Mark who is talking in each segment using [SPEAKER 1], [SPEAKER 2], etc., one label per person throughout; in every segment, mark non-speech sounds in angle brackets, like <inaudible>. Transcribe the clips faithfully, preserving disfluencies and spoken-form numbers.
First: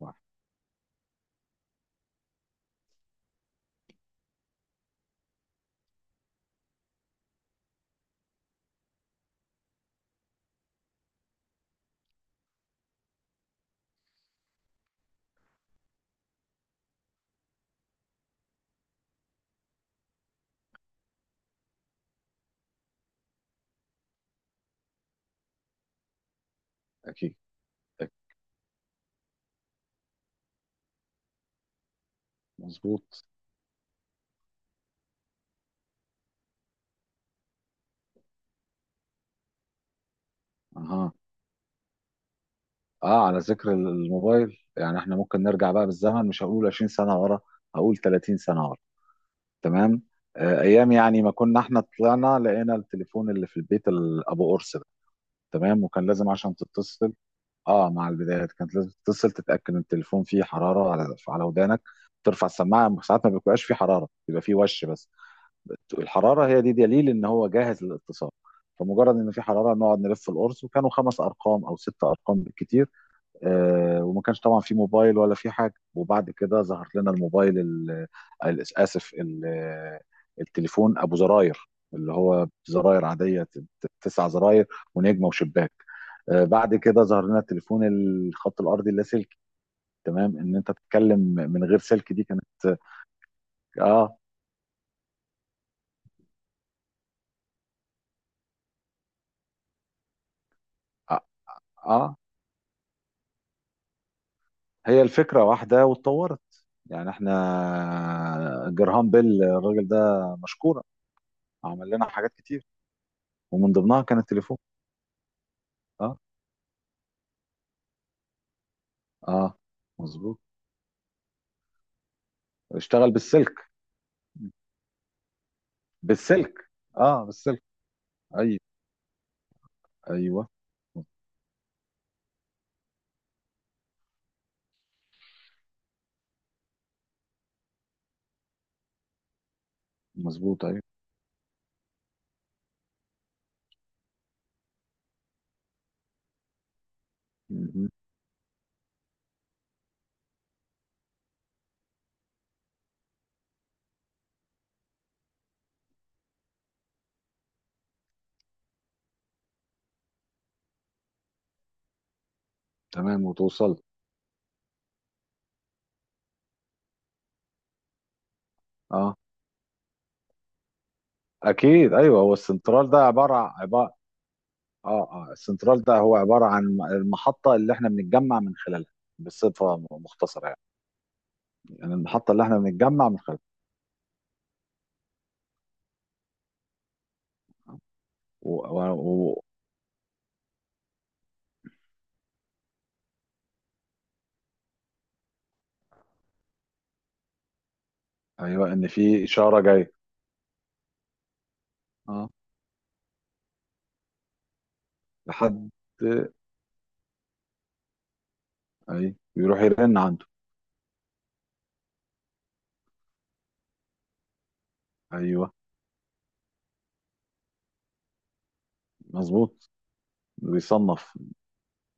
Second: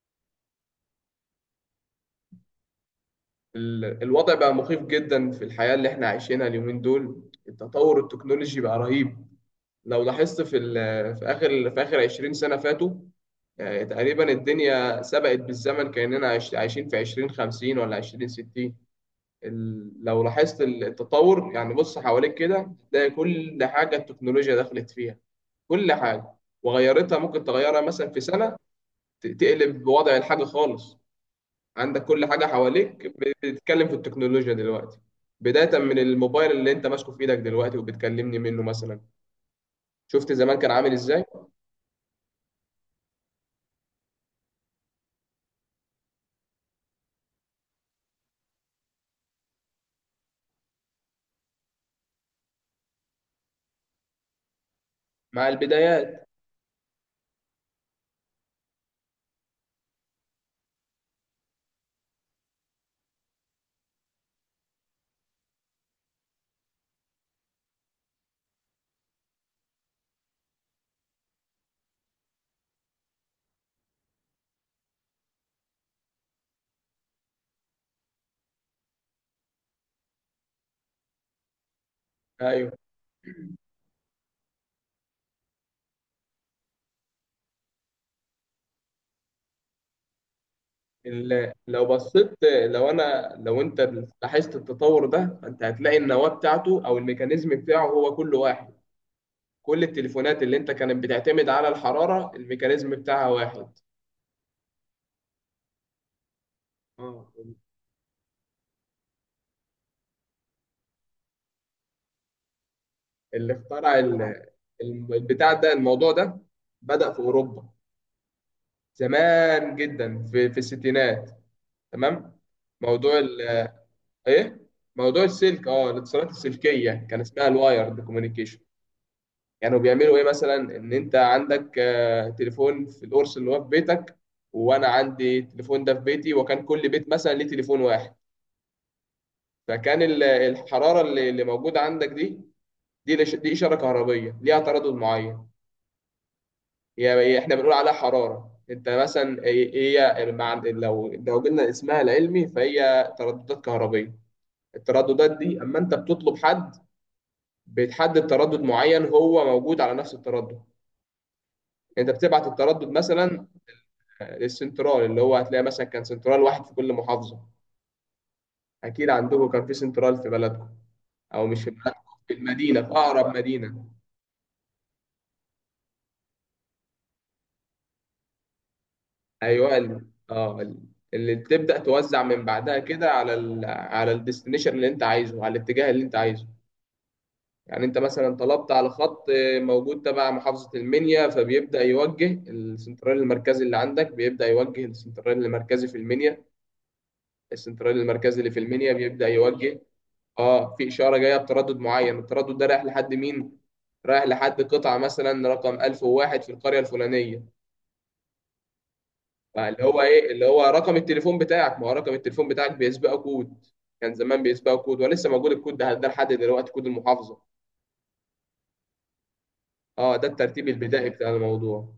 [SPEAKER 1] واحد.
[SPEAKER 2] ال- الوضع بقى مخيف جدا في الحياة اللي احنا عايشينها اليومين دول. التطور التكنولوجي بقى رهيب. لو لاحظت في ال- في آخر في آخر عشرين سنة فاتوا. آه، تقريبا الدنيا سبقت بالزمن كأننا عايش- عايشين في عشرين خمسين ولا عشرين ستين. ال- لو لاحظت ال- التطور، يعني بص حواليك كده تلاقي كل حاجة التكنولوجيا دخلت فيها، كل حاجة. وغيرتها
[SPEAKER 1] اكيد.
[SPEAKER 2] ممكن تغيرها مثلا
[SPEAKER 1] أكيد.
[SPEAKER 2] في سنة. ت- تقلب وضع الحاجة خالص. عندك كل حاجة حواليك
[SPEAKER 1] مظبوط.
[SPEAKER 2] بتتكلم في التكنولوجيا دلوقتي. بداية من الموبايل اللي انت ماسكه في ايدك دلوقتي وبتكلمني منه مثلا. شفت زمان كان عامل
[SPEAKER 1] اها.
[SPEAKER 2] ازاي؟
[SPEAKER 1] اه، على ذكر الموبايل يعني احنا ممكن نرجع بقى بالزمن، مش هقول عشرين سنه ورا، هقول تلاتين سنه ورا. تمام. آه، ايام يعني ما كنا احنا طلعنا لقينا التليفون اللي في البيت، ال- ابو قرص ده.
[SPEAKER 2] مع
[SPEAKER 1] تمام، وكان
[SPEAKER 2] البدايات.
[SPEAKER 1] لازم عشان تتصل. اه، مع البدايات كانت لازم تتصل تتاكد ان التليفون فيه حراره على على ودانك. ترفع السماعه ساعات ما بيبقاش فيه حراره، بيبقى فيه وش بس. الحراره هي دي دليل ان هو جاهز للاتصال. فمجرد ان في حراره نقعد نلف القرص، وكانوا خمس ارقام او ست ارقام بالكتير. آه، وما كانش طبعا في موبايل ولا في حاجه. وبعد كده ظهر لنا الموبايل ال- ال- اسف، ال- التليفون ابو زراير، اللي هو
[SPEAKER 2] ايوه.
[SPEAKER 1] زراير عاديه، ت- ت- تسع زراير ونجمه وشباك. آه، بعد كده ظهر لنا التليفون، الخط الارضي اللاسلكي. تمام، ان انت تتكلم
[SPEAKER 2] ال-
[SPEAKER 1] من غير
[SPEAKER 2] لو
[SPEAKER 1] سلك، دي
[SPEAKER 2] بصيت
[SPEAKER 1] كانت.
[SPEAKER 2] لو انا لو انت
[SPEAKER 1] اه.
[SPEAKER 2] لاحظت التطور ده، انت هتلاقي النواة بتاعته او الميكانيزم بتاعه هو كل واحد. كل التليفونات اللي انت كانت
[SPEAKER 1] اه,
[SPEAKER 2] بتعتمد على
[SPEAKER 1] آه،
[SPEAKER 2] الحرارة الميكانيزم بتاعها واحد.
[SPEAKER 1] هي الفكرة واحدة واتطورت. يعني
[SPEAKER 2] اه.
[SPEAKER 1] احنا جرهام بيل الراجل ده، مشكورة، عمل لنا حاجات كتير،
[SPEAKER 2] اللي
[SPEAKER 1] ومن
[SPEAKER 2] اخترع
[SPEAKER 1] ضمنها كان
[SPEAKER 2] ال-
[SPEAKER 1] التليفون.
[SPEAKER 2] الم- البتاع ده، الموضوع
[SPEAKER 1] اه.
[SPEAKER 2] ده بدأ في أوروبا
[SPEAKER 1] اه.
[SPEAKER 2] زمان جدا،
[SPEAKER 1] مظبوط.
[SPEAKER 2] في في الستينات. تمام.
[SPEAKER 1] اشتغل
[SPEAKER 2] موضوع ال-
[SPEAKER 1] بالسلك.
[SPEAKER 2] ايه، موضوع السلك، اه الاتصالات
[SPEAKER 1] بالسلك،
[SPEAKER 2] السلكيه كان
[SPEAKER 1] اه
[SPEAKER 2] اسمها
[SPEAKER 1] بالسلك.
[SPEAKER 2] الوايرد كوميونيكيشن.
[SPEAKER 1] ايوه.
[SPEAKER 2] يعني بيعملوا ايه
[SPEAKER 1] ايوه.
[SPEAKER 2] مثلا؟ ان انت عندك، آه، تليفون في القرص اللي هو في بيتك، وانا عندي التليفون ده في بيتي، وكان كل بيت مثلا ليه تليفون واحد. فكان ال-
[SPEAKER 1] مظبوط. ايوه.
[SPEAKER 2] الحراره اللي اللي موجوده عندك دي، دي لش- دي اشاره كهربيه ليها تردد معين. هي احنا بنقول
[SPEAKER 1] مهم.
[SPEAKER 2] عليها حرارة انت مثلا. هي هي مع- لو لو قلنا اسمها العلمي، فهي ترددات كهربية. الترددات دي اما انت بتطلب حد، بتحدد تردد معين هو موجود على نفس التردد، انت بتبعت التردد
[SPEAKER 1] تمام
[SPEAKER 2] مثلا
[SPEAKER 1] وتوصل.
[SPEAKER 2] آه، للسنترال، اللي هو هتلاقي مثلا كان سنترال واحد في كل محافظة. اكيد
[SPEAKER 1] اه.
[SPEAKER 2] عندكم كان في سنترال في بلدكم، او مش في بلدكم،
[SPEAKER 1] اكيد، ايوه، هو
[SPEAKER 2] في المدينة، في
[SPEAKER 1] السنترال ده عبارة
[SPEAKER 2] اقرب مدينة.
[SPEAKER 1] عبارة. اه. اه السنترال ده هو عبارة عن المحطة اللي احنا بنتجمع من خلالها،
[SPEAKER 2] ايوه
[SPEAKER 1] بصفة
[SPEAKER 2] ال-
[SPEAKER 1] مختصرة يعني.
[SPEAKER 2] اه ال- اللي تبدا
[SPEAKER 1] يعني
[SPEAKER 2] توزع
[SPEAKER 1] المحطة اللي
[SPEAKER 2] من
[SPEAKER 1] احنا
[SPEAKER 2] بعدها
[SPEAKER 1] بنتجمع
[SPEAKER 2] كده
[SPEAKER 1] من
[SPEAKER 2] على
[SPEAKER 1] خلالها.
[SPEAKER 2] ال- على الديستنيشن اللي انت عايزه، على الاتجاه اللي انت عايزه. يعني انت مثلا
[SPEAKER 1] و...
[SPEAKER 2] طلبت على
[SPEAKER 1] و...
[SPEAKER 2] خط
[SPEAKER 1] و...
[SPEAKER 2] آه، موجود تبع محافظه المنيا، فبيبدا يوجه السنترال المركزي اللي عندك، بيبدا يوجه السنترال المركزي في المنيا. السنترال المركزي اللي في
[SPEAKER 1] ايوه، ان
[SPEAKER 2] المنيا
[SPEAKER 1] في
[SPEAKER 2] بيبدا
[SPEAKER 1] اشاره
[SPEAKER 2] يوجه.
[SPEAKER 1] جايه.
[SPEAKER 2] اه، في اشاره جايه بتردد معين،
[SPEAKER 1] اه،
[SPEAKER 2] التردد ده رايح لحد مين؟ رايح لحد قطعه مثلا
[SPEAKER 1] لحد،
[SPEAKER 2] رقم ألف وواحد في القريه الفلانيه.
[SPEAKER 1] اي بيروح
[SPEAKER 2] بقى اللي
[SPEAKER 1] يرن
[SPEAKER 2] هو
[SPEAKER 1] عنده.
[SPEAKER 2] ايه؟ اللي هو رقم التليفون بتاعك. ما هو رقم التليفون بتاعك بيسبقه كود، كان زمان بيسبقه كود ولسه موجود
[SPEAKER 1] ايوه،
[SPEAKER 2] الكود ده ده لحد دلوقتي، كود المحافظه.
[SPEAKER 1] مظبوط.
[SPEAKER 2] اه، ده الترتيب البدائي
[SPEAKER 1] بيصنف،
[SPEAKER 2] بتاع الموضوع.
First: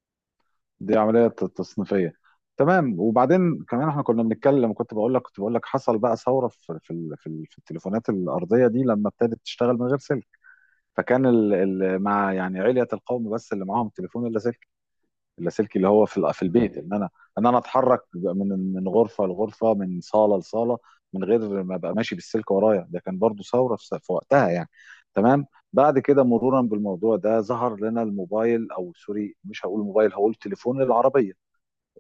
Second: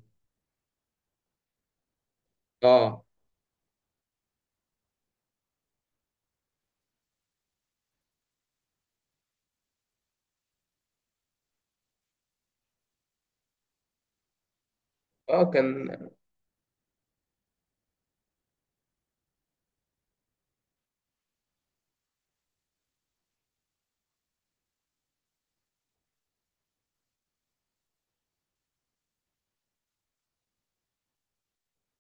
[SPEAKER 1] دي عمليه ت- تصنيفيه. تمام،
[SPEAKER 2] اه.
[SPEAKER 1] وبعدين كمان احنا كنا بنتكلم، كنت بقول لك كنت بقول لك حصل بقى ثوره في في ال- في ال- في التليفونات الارضيه دي لما ابتدت تشتغل من غير سلك. فكان ال... ال... مع يعني علية القوم بس اللي معاهم تليفون اللاسلكي.
[SPEAKER 2] اه،
[SPEAKER 1] اللاسلكي
[SPEAKER 2] كان
[SPEAKER 1] اللي هو في ال- في البيت، ان انا ان انا اتحرك من من غرفه لغرفه، من صاله لصاله، من غير ما ابقى ماشي بالسلك ورايا. ده كان برضو ثوره في في وقتها يعني. تمام. بعد كده مرورا بالموضوع ده ظهر لنا الموبايل، او سوري، مش هقول موبايل، هقول تليفون العربيه.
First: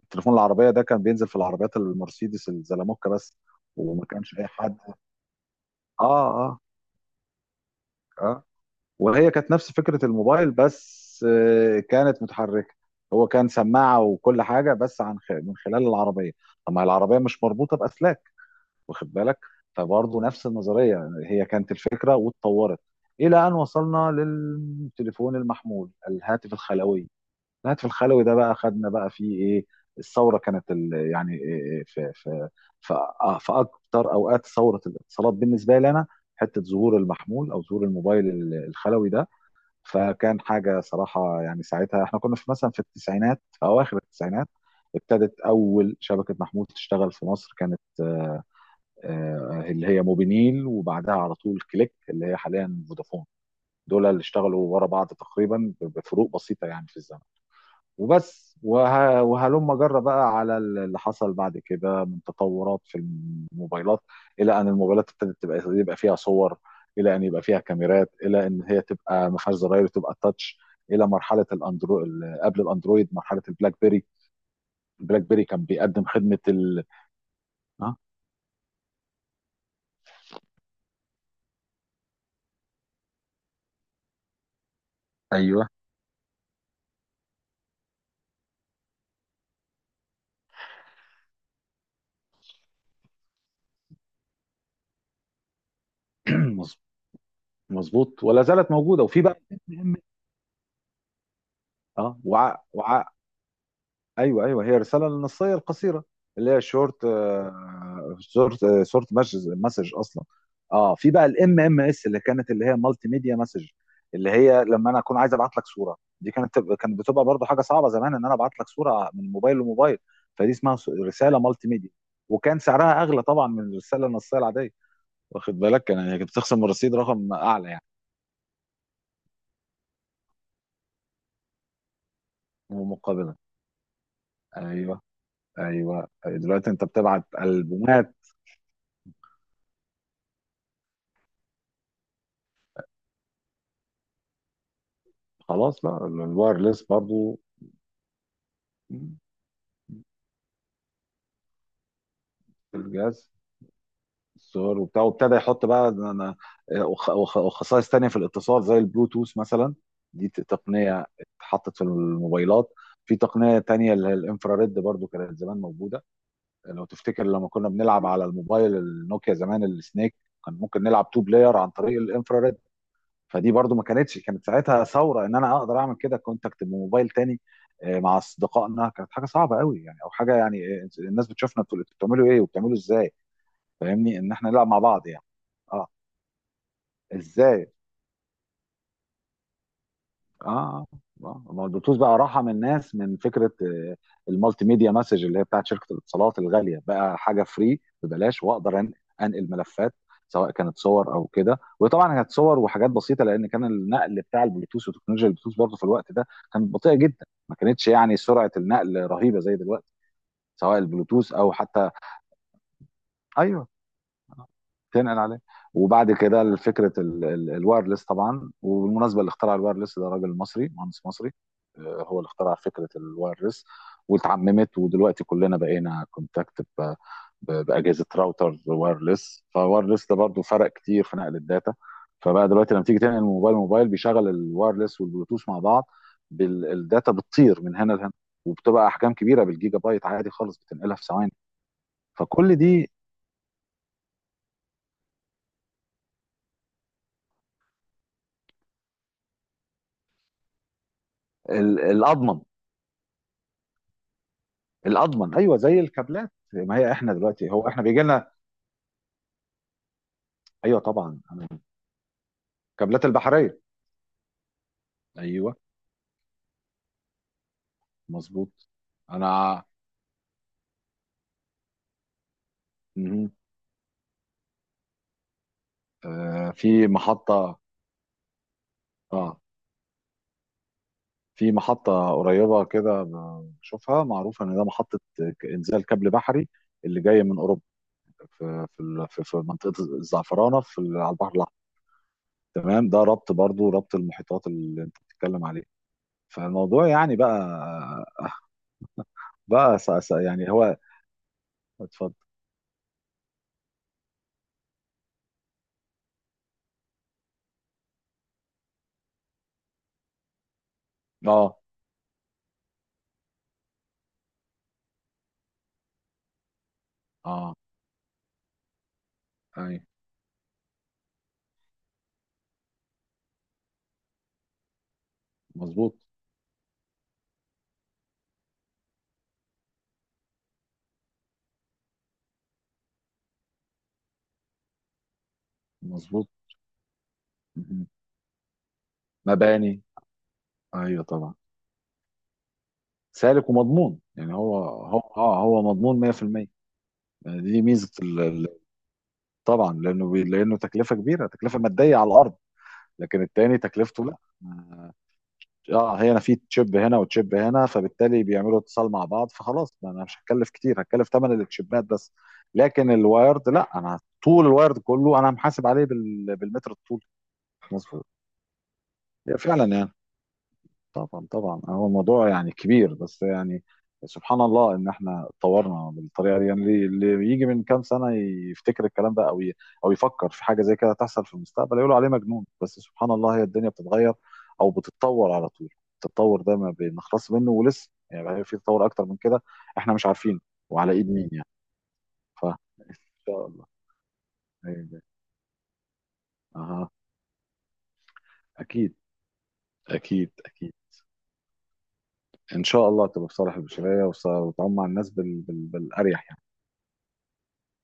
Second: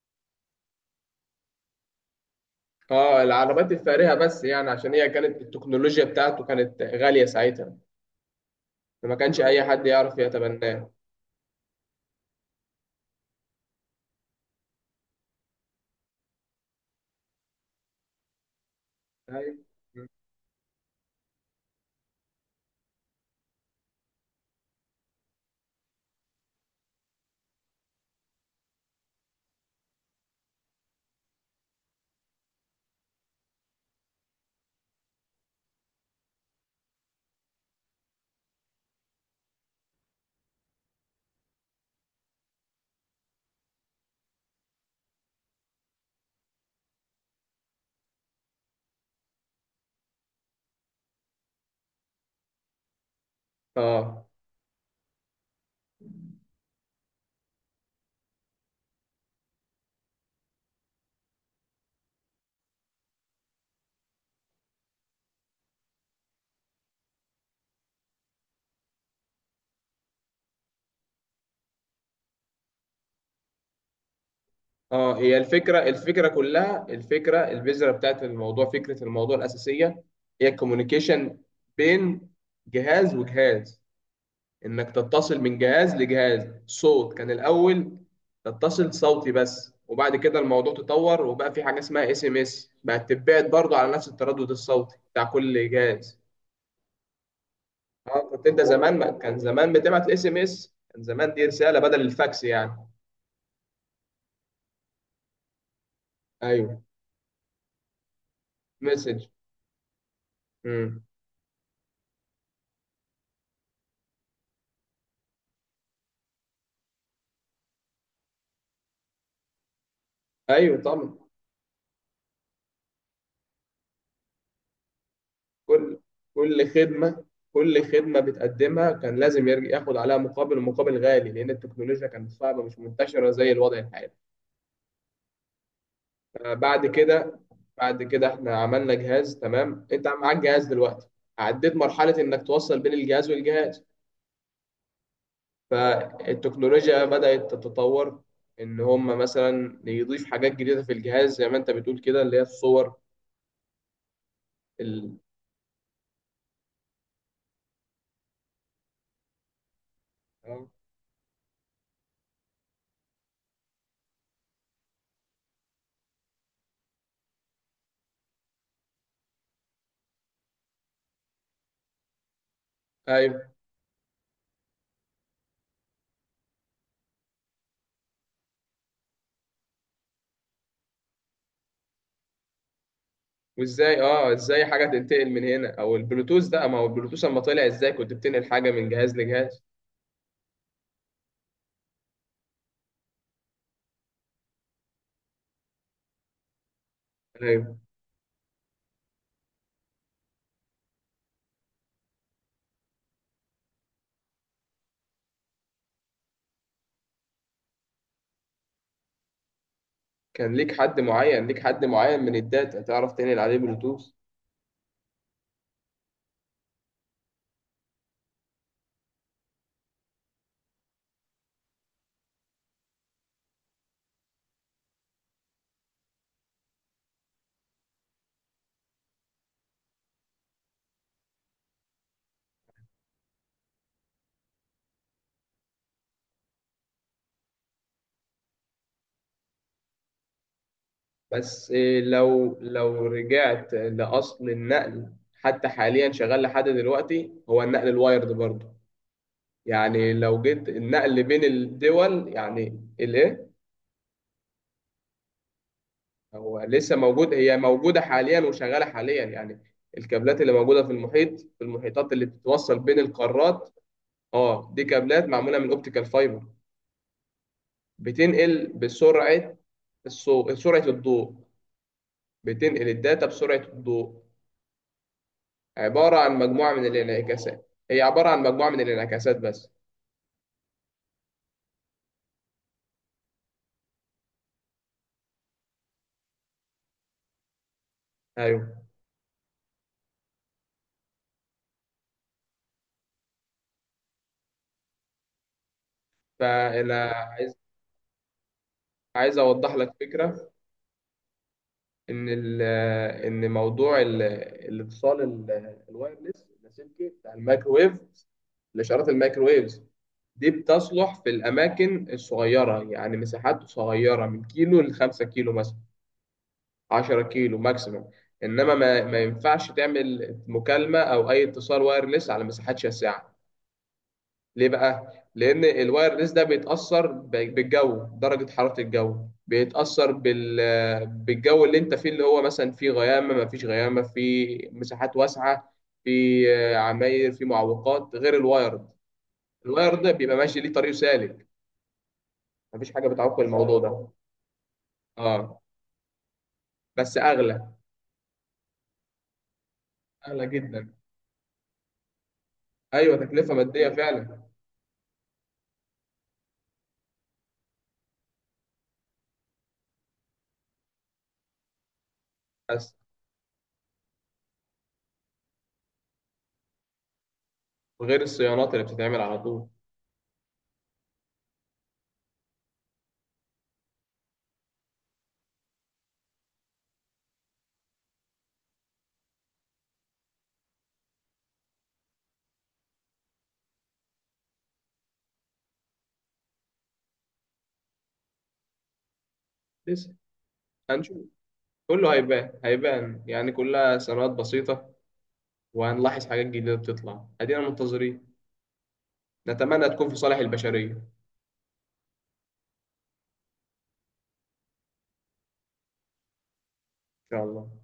[SPEAKER 1] التليفون العربيه ده كان بينزل في العربيات المرسيدس الزلموكه
[SPEAKER 2] اه
[SPEAKER 1] بس.
[SPEAKER 2] العربات
[SPEAKER 1] وما
[SPEAKER 2] الفارهه
[SPEAKER 1] كانش
[SPEAKER 2] بس،
[SPEAKER 1] اي
[SPEAKER 2] يعني
[SPEAKER 1] حد.
[SPEAKER 2] عشان هي كانت التكنولوجيا
[SPEAKER 1] اه.
[SPEAKER 2] بتاعته
[SPEAKER 1] اه.
[SPEAKER 2] كانت غاليه ساعتها.
[SPEAKER 1] اه.
[SPEAKER 2] فما
[SPEAKER 1] وهي
[SPEAKER 2] كانش
[SPEAKER 1] كانت
[SPEAKER 2] اي
[SPEAKER 1] نفس
[SPEAKER 2] حد
[SPEAKER 1] فكرة
[SPEAKER 2] يعرف
[SPEAKER 1] الموبايل
[SPEAKER 2] يتبناه.
[SPEAKER 1] بس، آه، كانت متحركة. هو كان سماعة وكل حاجة بس عن خ- من خلال العربية. طب ما العربية مش مربوطة بأسلاك، واخد بالك.
[SPEAKER 2] أيوة.
[SPEAKER 1] فبرضه نفس النظرية، هي كانت الفكرة واتطورت إلى أن وصلنا للتليفون المحمول، الهاتف الخلوي. الهاتف الخلوي ده بقى خدنا بقى فيه إيه. الثورة كانت ال- يعني إيه، في في في آه، في أكتر أوقات ثورة الاتصالات بالنسبة لي أنا، حتة ظهور المحمول أو ظهور الموبايل الخلوي ده. فكان حاجة صراحة، يعني ساعتها احنا كنا في مثلا في التسعينات في أواخر التسعينات. ابتدت أول شبكة محمول تشتغل في مصر، كانت آه، آه، اللي هي موبينيل، وبعدها على طول كليك اللي هي حاليا فودافون. دول اللي
[SPEAKER 2] اه.
[SPEAKER 1] اشتغلوا ورا بعض تقريبا بفروق بسيطة يعني في الزمن. وبس، وه... وهلم جرى بقى على اللي حصل بعد كده من تطورات في الموبايلات، الى ان الموبايلات ابتدت تبقى يبقى فيها صور، الى ان يبقى فيها كاميرات، الى ان هي تبقى ما فيهاش زراير وتبقى تاتش، الى مرحله الاندرو ال- قبل الاندرويد مرحله البلاك بيري.
[SPEAKER 2] اه
[SPEAKER 1] البلاك
[SPEAKER 2] هي
[SPEAKER 1] بيري كان
[SPEAKER 2] الفكره
[SPEAKER 1] بيقدم
[SPEAKER 2] الفكره
[SPEAKER 1] خدمه ال.
[SPEAKER 2] كلها الفكره البذره
[SPEAKER 1] اه.
[SPEAKER 2] بتاعت الموضوع، فكره الموضوع الاساسيه، هي الكوميونيكيشن بين جهاز وجهاز. انك تتصل من
[SPEAKER 1] ايوه.
[SPEAKER 2] جهاز لجهاز. صوت كان الاول، تتصل صوتي بس، وبعد كده الموضوع تطور وبقى في حاجه اسمها اس ام اس، بقت تتبعت برضه على نفس التردد الصوتي بتاع كل جهاز.
[SPEAKER 1] <clears throat> مظ- مظبوط
[SPEAKER 2] اه،
[SPEAKER 1] ولا
[SPEAKER 2] كنت انت
[SPEAKER 1] زالت
[SPEAKER 2] زمان،
[SPEAKER 1] موجوده
[SPEAKER 2] ما
[SPEAKER 1] وفي
[SPEAKER 2] كان
[SPEAKER 1] بقى.
[SPEAKER 2] زمان بتبعت الاس ام اس، كان زمان دي رساله بدل
[SPEAKER 1] اه.
[SPEAKER 2] الفاكس
[SPEAKER 1] وع...
[SPEAKER 2] يعني.
[SPEAKER 1] وع... ايوه، ايوه، هي الرساله النصيه القصيره اللي هي
[SPEAKER 2] ايوه.
[SPEAKER 1] شورت. شورت شورت
[SPEAKER 2] مسج.
[SPEAKER 1] مسج اصلا. اه،
[SPEAKER 2] امم.
[SPEAKER 1] في بقى الام ام اس اللي كانت، اللي هي مالتي ميديا مسج، اللي هي لما انا اكون عايز ابعت لك صوره. دي كانت تب- كانت بتبقى برضه حاجه صعبه زمان، ان انا ابعت لك صوره من موبايل لموبايل. فدي اسمها
[SPEAKER 2] ايوه
[SPEAKER 1] س-
[SPEAKER 2] طبعا.
[SPEAKER 1] رساله مالتي ميديا. وكان سعرها اغلى طبعا من الرساله النصيه العاديه، واخد بالك. كان
[SPEAKER 2] كل
[SPEAKER 1] يعني كنت بتخصم من
[SPEAKER 2] كل
[SPEAKER 1] الرصيد
[SPEAKER 2] خدمه
[SPEAKER 1] رقم اعلى يعني.
[SPEAKER 2] كل خدمه بتقدمها كان لازم يرجع ياخد عليها مقابل، ومقابل غالي، لان التكنولوجيا كانت صعبه مش منتشره
[SPEAKER 1] ومقابله.
[SPEAKER 2] زي الوضع الحالي.
[SPEAKER 1] ايوه. ايوه،
[SPEAKER 2] آه،
[SPEAKER 1] دلوقتي انت
[SPEAKER 2] بعد
[SPEAKER 1] بتبعت
[SPEAKER 2] كده بعد
[SPEAKER 1] البومات.
[SPEAKER 2] كده احنا عملنا جهاز. تمام، انت معاك جهاز دلوقتي، عديت مرحلة انك توصل بين الجهاز والجهاز.
[SPEAKER 1] خلاص لا، الوايرلس
[SPEAKER 2] فالتكنولوجيا
[SPEAKER 1] برضو.
[SPEAKER 2] بدأت تتطور، ان
[SPEAKER 1] في
[SPEAKER 2] هم مثلا يضيف حاجات جديدة في الجهاز زي ما انت بتقول كده، اللي هي الصور.
[SPEAKER 1] الجهاز. الصور وبتاع،
[SPEAKER 2] ال...
[SPEAKER 1] وابتدى يحط بقى انا وخ- وخ- وخصائص تانية في الاتصال زي البلوتوث مثلا. دي ت-
[SPEAKER 2] آه،
[SPEAKER 1] تقنية اتحطت في الموبايلات. في تقنية تانية اللي هي الانفراريد، برضو كانت زمان موجودة. لو تفتكر لما كنا بنلعب على الموبايل النوكيا زمان السنيك، كان ممكن نلعب تو بلاير عن طريق الانفراريد.
[SPEAKER 2] ايوه.
[SPEAKER 1] فدي برضو ما كانتش، كانت ساعتها ثورة، ان انا اقدر اعمل كده كونتاكت بموبايل تاني. آه، مع اصدقائنا كانت حاجة صعبة قوي يعني، او حاجة يعني. آه، الناس بتشوفنا بتقول انتوا بتعملوا ايه وبتعملوا ازاي.
[SPEAKER 2] وازاي،
[SPEAKER 1] فاهمني،
[SPEAKER 2] اه
[SPEAKER 1] ان احنا
[SPEAKER 2] ازاي
[SPEAKER 1] نلعب مع
[SPEAKER 2] حاجة
[SPEAKER 1] بعض يعني.
[SPEAKER 2] تنتقل من هنا،
[SPEAKER 1] اه.
[SPEAKER 2] او البلوتوث ده، ما هو البلوتوث لما طلع
[SPEAKER 1] ازاي.
[SPEAKER 2] ازاي كنت بتنقل حاجة من جهاز لجهاز؟
[SPEAKER 1] اه. آه. آه. ما هو البلوتوث بقى راحه من الناس، من فكره آه، المالتي ميديا مسج اللي هي بتاعت شركه الاتصالات الغاليه، بقى حاجه
[SPEAKER 2] ايوه.
[SPEAKER 1] فري ببلاش، واقدر أن- انقل ملفات، سواء كانت صور او كده. وطبعا كانت صور وحاجات بسيطه، لان كان النقل بتاع البلوتوث وتكنولوجيا البلوتوث برضه في الوقت ده كانت بطيئه جدا، ما كانتش يعني سرعه النقل رهيبه زي دلوقتي.
[SPEAKER 2] كان
[SPEAKER 1] سواء
[SPEAKER 2] ليك حد
[SPEAKER 1] البلوتوث
[SPEAKER 2] معين
[SPEAKER 1] او
[SPEAKER 2] ليك حد
[SPEAKER 1] حتى.
[SPEAKER 2] معين من الداتا تعرف تنقل عليه
[SPEAKER 1] ايوه.
[SPEAKER 2] بلوتوث.
[SPEAKER 1] تنقل عليه. وبعد كده فكره ال- ال- الوايرلس طبعا. وبالمناسبه، اللي اخترع الوايرلس ده راجل مصري، مهندس مصري، آه، هو اللي اخترع فكره الوايرلس واتعممت. ودلوقتي كلنا بقينا كونتاكت ب- ب- باجهزه راوتر وايرلس. فالوايرلس ده برضو فرق كتير في نقل الداتا. فبقى دلوقتي لما تيجي تنقل موبايل موبايل بيشغل الوايرلس والبلوتوث مع بعض، بال- الداتا بتطير من هنا لهنا، وبتبقى احجام كبيره بالجيجا بايت عادي خالص، بتنقلها في ثواني.
[SPEAKER 2] بس
[SPEAKER 1] فكل
[SPEAKER 2] لو
[SPEAKER 1] دي
[SPEAKER 2] لو رجعت لأصل النقل، حتى حاليا شغال لحد دلوقتي هو النقل الوايرد برضه. يعني لو جيت النقل بين
[SPEAKER 1] ال-
[SPEAKER 2] الدول
[SPEAKER 1] الاضمن.
[SPEAKER 2] يعني الايه؟
[SPEAKER 1] الاضمن، ايوه، زي الكابلات.
[SPEAKER 2] هو
[SPEAKER 1] ما هي
[SPEAKER 2] لسه
[SPEAKER 1] احنا
[SPEAKER 2] موجود،
[SPEAKER 1] دلوقتي،
[SPEAKER 2] هي
[SPEAKER 1] هو احنا
[SPEAKER 2] موجودة
[SPEAKER 1] بيجي لنا.
[SPEAKER 2] حاليا وشغالة حاليا يعني. الكابلات اللي
[SPEAKER 1] ايوه
[SPEAKER 2] موجودة في
[SPEAKER 1] طبعا.
[SPEAKER 2] المحيط،
[SPEAKER 1] أنا-
[SPEAKER 2] في المحيطات اللي بتتوصل بين
[SPEAKER 1] الكابلات البحريه.
[SPEAKER 2] القارات. اه، دي كابلات
[SPEAKER 1] ايوه،
[SPEAKER 2] معمولة من اوبتيكال فايبر،
[SPEAKER 1] مظبوط.
[SPEAKER 2] بتنقل بسرعة
[SPEAKER 1] انا.
[SPEAKER 2] الصوت، سرعة الضوء، بتنقل الداتا
[SPEAKER 1] مهم.
[SPEAKER 2] بسرعة الضوء. عبارة عن
[SPEAKER 1] آه،
[SPEAKER 2] مجموعة من
[SPEAKER 1] في محطه.
[SPEAKER 2] الانعكاسات، هي عبارة عن مجموعة من الانعكاسات
[SPEAKER 1] اه،
[SPEAKER 2] بس.
[SPEAKER 1] في محطه قريبه كده، بشوفها، معروفه ان ده محطه ك- انزال كابل بحري، اللي جاي من اوروبا، في في
[SPEAKER 2] أيوه.
[SPEAKER 1] ال- في في منطقه الزعفرانه في ال- على البحر الاحمر. تمام، ده ربط برضو ربط المحيطات اللي انت بتتكلم عليه. فالموضوع
[SPEAKER 2] فأنا
[SPEAKER 1] يعني
[SPEAKER 2] عايز
[SPEAKER 1] بقى،
[SPEAKER 2] عايز أوضح
[SPEAKER 1] بقى س-
[SPEAKER 2] لك
[SPEAKER 1] س-
[SPEAKER 2] فكرة.
[SPEAKER 1] يعني هو. اتفضل.
[SPEAKER 2] إن ال إن موضوع ال- الاتصال ال- الوايرلس اللاسلكي بتاع الميكروويف، الإشارات الميكروويفز دي بتصلح في
[SPEAKER 1] اه.
[SPEAKER 2] الأماكن الصغيرة، يعني مساحات صغيرة من كيلو لخمسة كيلو مثلا، عشرة
[SPEAKER 1] اه.
[SPEAKER 2] كيلو ماكسيموم. إنما ما, ما ينفعش
[SPEAKER 1] ايوه.
[SPEAKER 2] تعمل مكالمة أو أي اتصال وايرلس على مساحات شاسعة. ليه بقى؟ لأن
[SPEAKER 1] مظبوط.
[SPEAKER 2] الوايرلس ده بيتأثر ب- بالجو، درجة حرارة الجو، بيتأثر بال... بالجو اللي أنت فيه، اللي هو مثلا فيه غيامة، ما فيش غيامة، فيه مساحات واسعة،
[SPEAKER 1] مظبوط.
[SPEAKER 2] في آه، عماير، في
[SPEAKER 1] مهم.
[SPEAKER 2] معوقات، غير الوايرد.
[SPEAKER 1] مباني.
[SPEAKER 2] الوايرد ده بيبقى ماشي ليه طريق
[SPEAKER 1] ايوه طبعا.
[SPEAKER 2] سالك، مفيش حاجة بتعوق
[SPEAKER 1] سالك
[SPEAKER 2] الموضوع
[SPEAKER 1] ومضمون،
[SPEAKER 2] ده.
[SPEAKER 1] يعني هو هو، اه،
[SPEAKER 2] اه.
[SPEAKER 1] هو مضمون مية بالمية.
[SPEAKER 2] بس
[SPEAKER 1] يعني دي
[SPEAKER 2] أغلى،
[SPEAKER 1] ميزه ال- ال- طبعا، لانه بي
[SPEAKER 2] أغلى
[SPEAKER 1] لانه
[SPEAKER 2] جدا.
[SPEAKER 1] تكلفه كبيره، تكلفه ماديه على الارض.
[SPEAKER 2] أيوه
[SPEAKER 1] لكن
[SPEAKER 2] تكلفة
[SPEAKER 1] التاني
[SPEAKER 2] مادية
[SPEAKER 1] تكلفته لا.
[SPEAKER 2] فعلا.
[SPEAKER 1] اه، هي انا في تشيب هنا وتشيب هنا، فبالتالي بيعملوا اتصال مع بعض، فخلاص ما انا مش هتكلف كتير، هتكلف ثمن التشيبات بس. لكن
[SPEAKER 2] بس
[SPEAKER 1] الوايرد لا، انا طول الوايرد كله انا محاسب عليه بال- بالمتر الطول. مظبوط.
[SPEAKER 2] غير الصيانات اللي بتتعمل على
[SPEAKER 1] فعلا
[SPEAKER 2] طول.
[SPEAKER 1] يعني. طبعا طبعا، هو الموضوع يعني كبير بس يعني. سبحان الله ان احنا اتطورنا بالطريقه دي. يعني اللي اللي يجي من كام سنه يفتكر الكلام ده، او ي- او يفكر في حاجه زي كده تحصل في المستقبل، يقولوا عليه مجنون. بس سبحان الله، هي الدنيا بتتغير او بتتطور على طول. التطور ده ما بنخلص منه، ولسه يعني، هي في تطور اكتر من كده احنا مش
[SPEAKER 2] لسه
[SPEAKER 1] عارفينه، وعلى ايد
[SPEAKER 2] هنشوف.
[SPEAKER 1] مين يعني.
[SPEAKER 2] كله
[SPEAKER 1] ف
[SPEAKER 2] هيبان،
[SPEAKER 1] ان
[SPEAKER 2] هيبان
[SPEAKER 1] شاء
[SPEAKER 2] يعني
[SPEAKER 1] الله.
[SPEAKER 2] كلها صيانات بسيطة.
[SPEAKER 1] أيوة.
[SPEAKER 2] وهنلاحظ حاجات جديدة
[SPEAKER 1] اها.
[SPEAKER 2] بتطلع، أدينا منتظرين.
[SPEAKER 1] اكيد.
[SPEAKER 2] نتمنى تكون في
[SPEAKER 1] اكيد.
[SPEAKER 2] صالح
[SPEAKER 1] اكيد
[SPEAKER 2] البشرية إن
[SPEAKER 1] ان شاء الله تبقى في صالح البشريه، وتص- وتعم على الناس بال... بال... بالاريح يعني.
[SPEAKER 2] شاء الله.